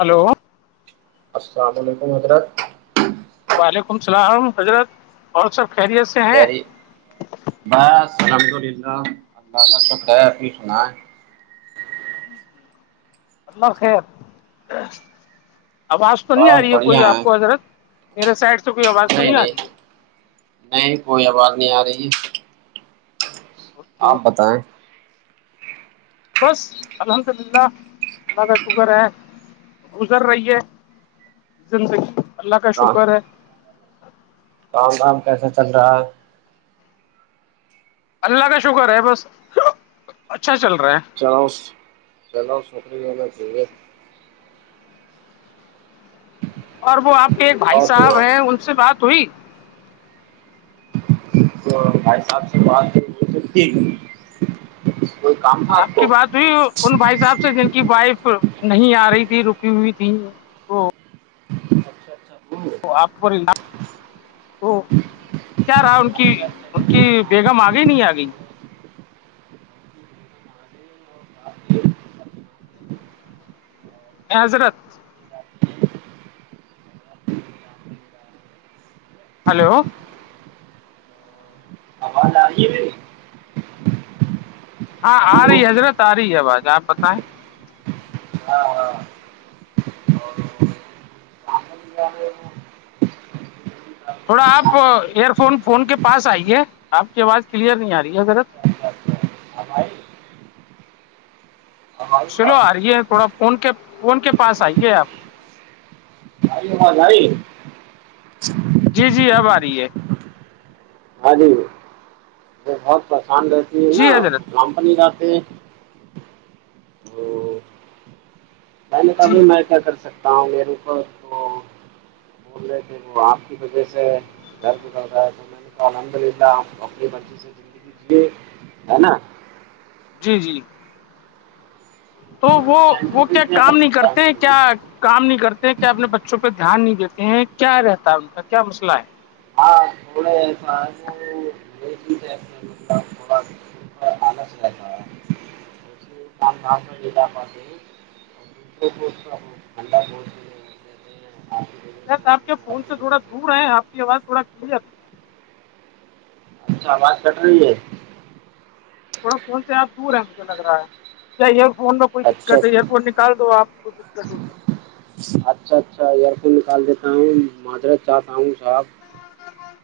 Hello السلام علیکم حضرت وعلیکم السلام حضرت اور سب خیریت سے ہیں خری بس الحمد ال للہ اللہ کا شکر ہےپ سنا اللہ خیر آواز تو نہیں آ بس رہی ہے بڑھیا کوئی آپ ہیں کو حضرت میرے سائڈ سے کوئی آواز تو نہیں آ رہی ہے نہیں کوئی آواز نہیں آ رہی ہے اوکے آپ بتا ہے بس الحمد للہ اللہ کا شکر ہے گزر رہی ہے زندگی اللہ کا شکر ہے آم وم کیسا چل رہا ہے اللہ کا شکر ہے بس اچھا چل رہا ہے چلاؤ چلاؤ شکری ویرہ چاہیے اور وہ آپ کے ایک بھائی اور صاحب ہیں سناؤ ان سے بات ہوئی تو بھائی صاحب سے باتتی آپ کی بات ہوئی ان بھائی صاحب سے جن کی وائف نہیں آ رہی تھی رکی ہوئی تھی اچھا اچھا وہ تو آپ کو کیا رہا ان کی اچھا ان اچھا کی بیگم آ گئی نہیں آ گئی حضرت ہلو ال یہ ہاں آ رہی ہے حضرت آ رہی ہے آ باز آپ بتائیں ہاں ہاں [inaudible] تھوڑا آپ ایئر فون فون کے پاس آئیے آپ کی آواز کلیئر نہیں آ رہی ہے ضرت چلو آ رہیے تھوڑا فون کے فون کے پاس آئیے آپ جائی جی جی اب آ رہی ہے ہاں جی وہ بہت پریشان رہتی ہے نا جی حضرت کاام پ نہیں جاتتے میں نے جی کہبھائی میں کیا کر سکتا ہوں میرےوپ تو بول رہے تھے وہ آپ کی وجہ سے درد ازر رہا ہے الحمد للہ اپنی بچی سے زگی جیے ہے نا جی جی تو وہ میں وہ انٹرویو کیا کر کام نہیں سکتا ہوں کرتے کبھی کیا کام نہیں کرتے ہیں کیا اپنے بچوں پہ دھیان نہیں دیتے ہیں کیا رہتا ہے ان کا کیا مسئلہ ہے ہاں تھوڑے ایسا ہے تھوڑا [inaudible] م نہ ج م ھنڈا ب ا آ کے آپ فون کی سے تھوڑا دور وجہ ہے آ کی آواز تھوڑا کلیئرب اچھا آواز کٹ رہی ہے تھڑا فون سے آپ دور ہیں مجھے لگ رہا ہے کیا ایئر فون کوئی اچھا دقت ایئرپورٹ نکال دو آپ کوئی دقت ہو اچھا اچھا ایئر فون نکال دیتا ہوں مادرس چاہتا ہوں صاحب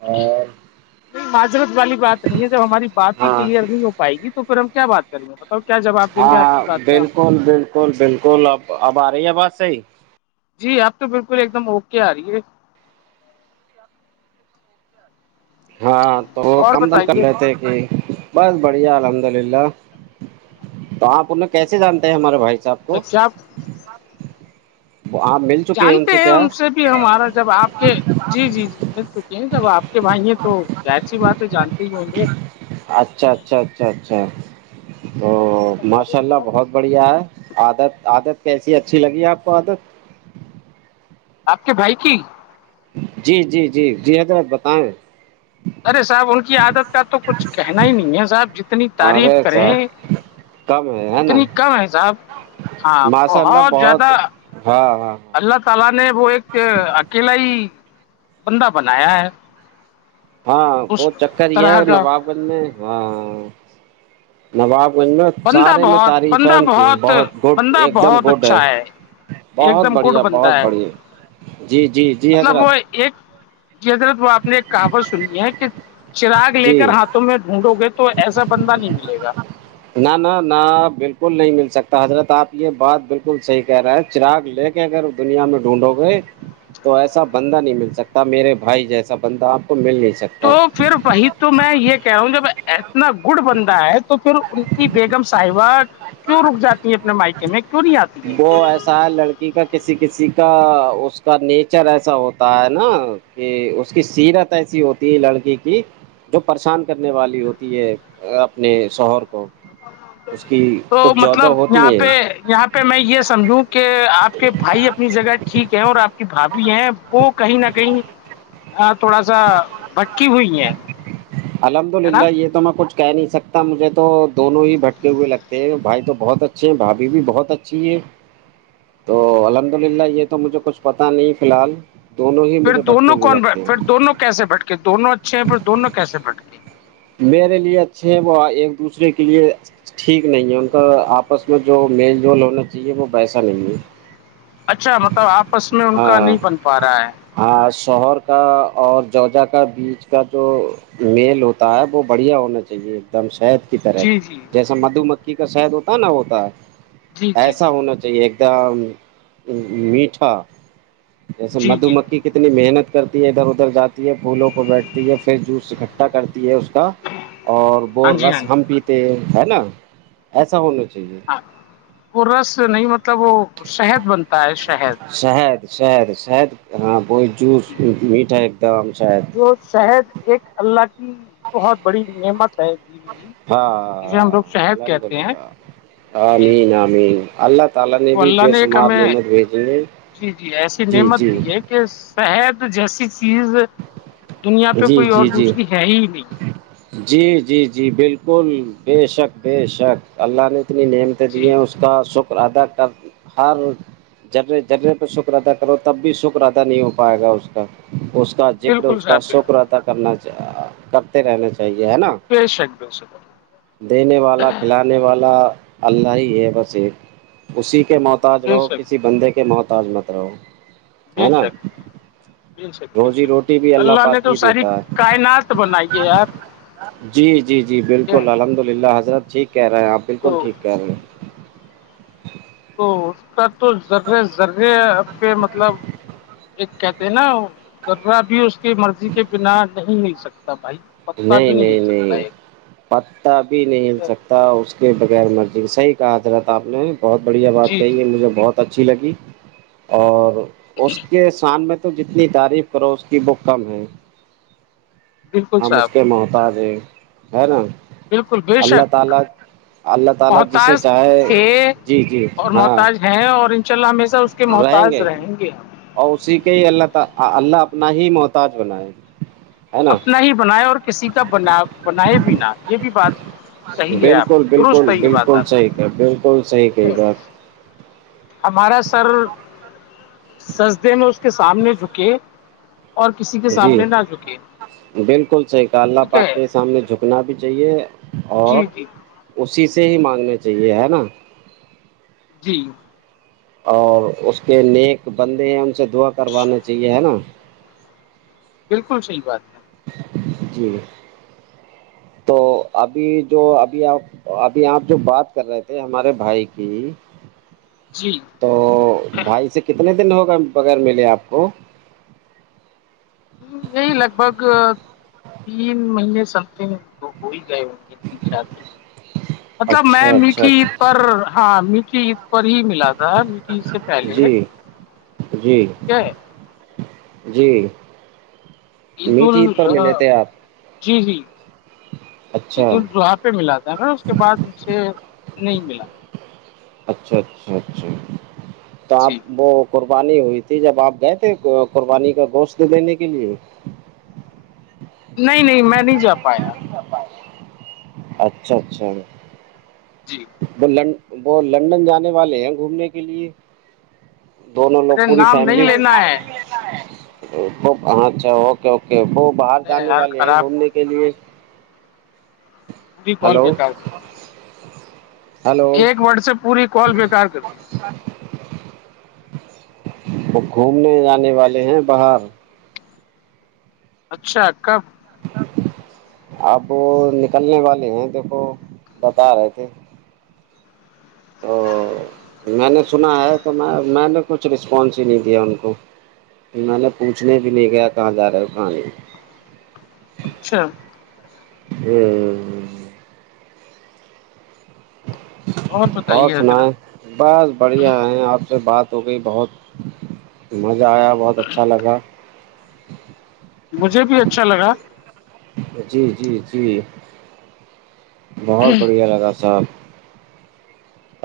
اور نہیں معذرت والی بات نہیں ہے جب ہماری بات ہی ہاں کلیئر نہیں ہو پائے گی تو پھر ہم کیا بات کریں گے تو کیا جواب دیں ہاں گے آپ ہاں کی بات کا بالکل بالکل بالکل اب اب آ رہی ہےواز صحی جی آپ تو بالکل ایک دم اوکے آ رہی ہے ہاں تو وہ اور کم دن کر بتائیے لیتے کہ بس بڑھیا الحمد للہ تو آپ انہیں کیسے جانتے ہیں ہمارے بھائی صاحب اچھا آپ آپ مل جانتے ہیں ان سے بھی ہمارا جب آپ کے جی جی جی مل چکی ہیں جب آپ کے بھائی ہیں تو کیا ایسی بات ہے جانتے ہی ہوں گے اچھا اچھا اچھا اچھا تو ماشاء اللہ بہت بڑھیا ہے عادت عادت کیسی اچھی لگی ہے آپ کو عادت آپ کے بھائی کی جی جی جی جی حضرت بتائیں ارے صاحب ان کی عادت کا تو کچھ کہنا ہی نہیں ہے صاحب جتنی تعریف ارے کریں صاحب کم ہے ہے نا اتنی کم ہے صاحب ہاں بہت زیادہ و و اللہ تعالی نے وہ ایک اکیلا ہی بندہ بنایا ہے ہاں وہ اس چکر یہ طرح ہے کا نواب گنج میں ہاں نواب گنج میں بندہ سارے میں بہت تعریف ہے بندہ ان کی بہت گڈ بندہ ایک دم بہت گڈ ہے اچھا ایک بہت دم گڈ بڑھیا بندہ بہت ہے بڑھیا جی جی جی مطلب حضرت وہ ایک جی حضرت وہ آپ نے ایک کہاوت سنی ہے کہ چراغ لے کر جی ہاتھ ڈھونڈو گے تو ایسا بندہ نہیں ملے گا ن نہ نہ بالکل نہیں مل سکتا حضرت آپ یہ بات بالکل صحیح کہہ رہے ہیں چراغ لے کے اگر دنیا میں ڈھونڈو گے تو ایسا بندہ نہیں مل سکتا میرے بھائی جیسا بندہ آپ کو مل نہیں سکتا تو پھر وہی تو میں یہ کہہ رہا ہوں جب اتنا گڈ بندہ ہے تو پھر بیگم صاحبہ کیوں رک جاتی ہیں اپنے مائکے میں کیوں نہیں آتی ہے وہ ایسا ہے لڑکی کا کسی کسی کا اس کا نیچر ایسا ہوتا ہے نا کہ اس کی سیرت ایسی ہوتی ہے لڑکی کی جو پریشان کرنے والی ہوتی ہے اپنے شوہر کو اس کی تو کچھ جوجہ مطلب ہوتی یہاں ہیں پہ یہاں پہ میں یہ سمجھوں کہ آپ کے بھائی اپنی جگہ ٹھیک اور آپ کی بھ بھی ہیں وہ کہیں نہ کہیں تھوڑا سا بکی ہوئی ہے الحمد نا للہ یہ تو میں کچھ کہہ نہیں سکتا مجھے تو دونوں ہی بھٹکے ہوئے لگتے ہیں بھائی تو بہت اچھے ہیں بھابھی بھی بہت اچھی ہے [inaudible] تو الحمد للہ یہ تو مجھے کچھ پتہ نہیں فی الحال دونوں ہی پھر مجھے بھٹکے دونوں ہوئے کونٹ لگتے پھر ہیں دونوں کیسے بٹ کے دونوں اچھے ہیں پھر دونوں کیسے بٹ کے میرے لیے اچھے وہ ایک دوسرے کے لیے ٹھیک نہیں ہے ان کا آپس میں جو میل جول ہونا چاہیے وہ پیسا نہیں ہے اچھا مطلب آپس میں ان کا ہاں نہیں بن پا رہا ہے شوہر کا اور ججہ کا بیچ کا جو میل ہوتا ہے وہ بڑھیا ہونا چاہیے ایک دم شاید طرح جی جی جیسا مدھ مکھی کا شہد ہوتا نا ہوتا ہے جی جی ایسا جی ہونا چاہیے ایک میٹھا جیسے جی مدھ جی کتنی محنت کرتی ہے ادھر ادھر جاتی ہے پھولوں کو بیٹھتی ہے پھر جوس اکٹھا کر ہے اس کا اور وہ ہاں جی ہاں رس جی ہم پیتے ہے نا ایسا ہونا چاہیے وہ رس نہیں مطلب وہ شہد بنتا ہے شہد شہد شہد شہد ہاں ب جوس میٹھا ہے ایک دم شہد تو شہد ایک اللہ کی بہت بڑی نعمت ہے دی ہوئی ہاں ہاں ہاں الحمد للہ جی آمین آمین اللہ تالا نے تو بھی اللہ بے ایک شمار ہمیں نعمت بھیجے جی جی ایسی جی جی نعمت دی ہے کہ شہد جیسی چیز دنیا پہ جی کوئی اور جی جی دوسری ہے ہی نہیں جی جی جی بالکل بے شک بے شک اللہ نے اتنی نعمتیں دی جی ہیں اس کو اس کا شکر ادا کر ہر جرے جرے پہ سک ادا کرو تب بھی سک ادا نہیں ہو پائے گا اس کا اس کا ذکر بالکل اس کا صاحب بالکل شکر کرنا کرتے رہنا چاہیے ہے نا کر شک دو دینے والا کھلانے والا اللہ ہی ہے بس ایک اسی کے موت محتاج بے رہو شک کسی بندے کے محتاج مت رہو ہے بے نا شک بے شک بے روزی روٹی بھی شک اللہ پاک نے تو ہی ساری دیتا ہے کائنات بنائی ہے یار ٹھیک جی جی جی ہے بالکل الحمد للہ حضرت ٹھیک کہہ رہے ہیں آپ تو بالکل ٹھیک کہہ رہے ہیں تو اس کا تو ذرہ ذرے اب پہ مطلب ایک کہتے ہیں نا دررہ بھی اس کی مرضی کے بنا نہیں مل سکتا بھائی پتا نہیں بھی مل نہیں سکتا نہیں ایک پتا بھی نہیں مل ٹھیک ہے؟ سکتا اس کے بغیر مرضی صحیح کہ حضرت آپ نے بہت بڑھیا بات جی کہی ہے جی مجھے بہت اچھی لگی اور اس کے سام میں تو جتنی تعریف کرو اس کی بک کم ہے بالکل ہم اس صاحب کے محتاجیں ہے نا بالکل بے اللہ شک تعالی اللہ تعالی جسے محتاج چاہے تھے جی جی اور ہاں محتاج ہیں اور ان شاء اللہ ہمیشہ اس کو کے محتاج رہیں گے ہم اور اسی کے ہی اللہ ت اللہ اپنا ہی محتاج بنائے ہے نا اپنا ہی بنائے اور کسی کا بنا بنائے بھی نہ یہ بھی بات صحیح ہے آپ بالکل درست بالکل ہے یہ بات بالکل آپ صحیح کا بالکل صحیح کی، ٹھیک کہی ہے بات ہمارا سر سسدے میں اس کے سامنے جھکے اور کسی کے جی سامنے نہ آ چکی بالکل صحیح کا اللہ پاک کے سامنے جھکنا بھی چاہیے اور جی جی اسی سے ہی مانگنے چاہیے ہے نا جی اور اس کے نیک بندے ہیں ان سے دعا کروانا چاہیے ہے نا بالکل صحی بات ہے جی تو ابھی جو ابھی آپ ابھی آپ جو بات کر رہے تھے ہمارے بھائی کی جی تو بھائی سے کتنے دن ہوگا بغیر ملے آپ کو ہ یہی لگ بھگ تین مہینے سم تھنگ تو ہو ہی گئے ہو مطلب میں اچھا اچھا میٹھی عید اچھا پر ہاں میٹی عید پر ہی ملا تھا میٹی سے پہلے جی جی ٹھیک ہے جی میٹ عید پر ملے تھے آپ جی جی اچھا عید الضحا پہ ملا تھا اس کے بعد مج سے نہیں ملا اچھا اچھا اچھا تو آپ جی وہ قربانی ہوئی تھی جب آپ گئے تھے قربانی کا گوشت دینے کے لیے نہیں نہیں میں نہیں جا پایا اچھا اچھا جی وہ ل وہ لندن جانے والے ہیں گھومنے کے لیے دونوں لوگ ارے پوری نام فیملی نہیں لینا ہے اچھا اوکے اوکے وہ تم باہر نے جانے ہر والے ہیں خراب گھومنے کے لیے پوری کال ہلو بیکار کر ہلو ایک وٹ سے پوری کال بےیکار کرتی وہ گھومنے جانے والے ہیں باہر اچھا کب اپ وہ نکلنے والے ہیں دیکھو بتا رہے تھے تو میں نے سنا ہے تو میں میں نے کچھ رسپانس ہی نہیں دیا ان کو میں نے پوچھنے بھی نہیں گیا کہاں جا رہے ہو کہاں نہیں اچھا ہوں اور بتائیے سنا حضرت ہے بس بڑھیا ہے آپ سے بات ہو گئی بہت مزہ آیا بہت اچھا لگا مجھے بھی اچھا لگا جی جی جی بہت بڑھیا لگا صاحب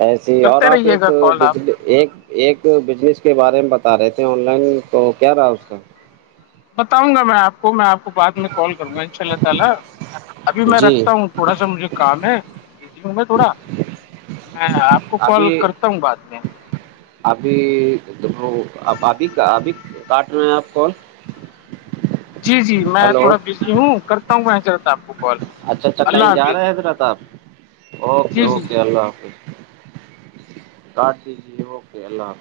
ایسیے ہی اور کرتے آپ رہیے ایک گا کال آپ بجلی ایک ایک بزنس کے بارے میں بتا رہے تھے آن لائن تو کیا رہا اس کا بتاؤں گا میں آپ کو میں آپ کو بعد میں کال کروں گا ان شاء اللہ تعالی ابھی میں جی رکھتا ہوں تھوڑا سا مجھے کام ہے بزی ہوں میں تھوڑا میں آپ کو کال ابھی کرتا ہوں بع میں ابھی توب ابھی ابھی کاٹ رہے ہیں آپ کال جی جی میں ہلو تھوڑا بزی ہوں کرتا ہوں کہ جلد آپ کو کال اچھا اچھا اللہ کہیں جا رہے ہے حافظ حضرات آ اوکے جی جی اوکے جی اللہ حافظ کاٹ دیجیے اوکے اللہ حافظ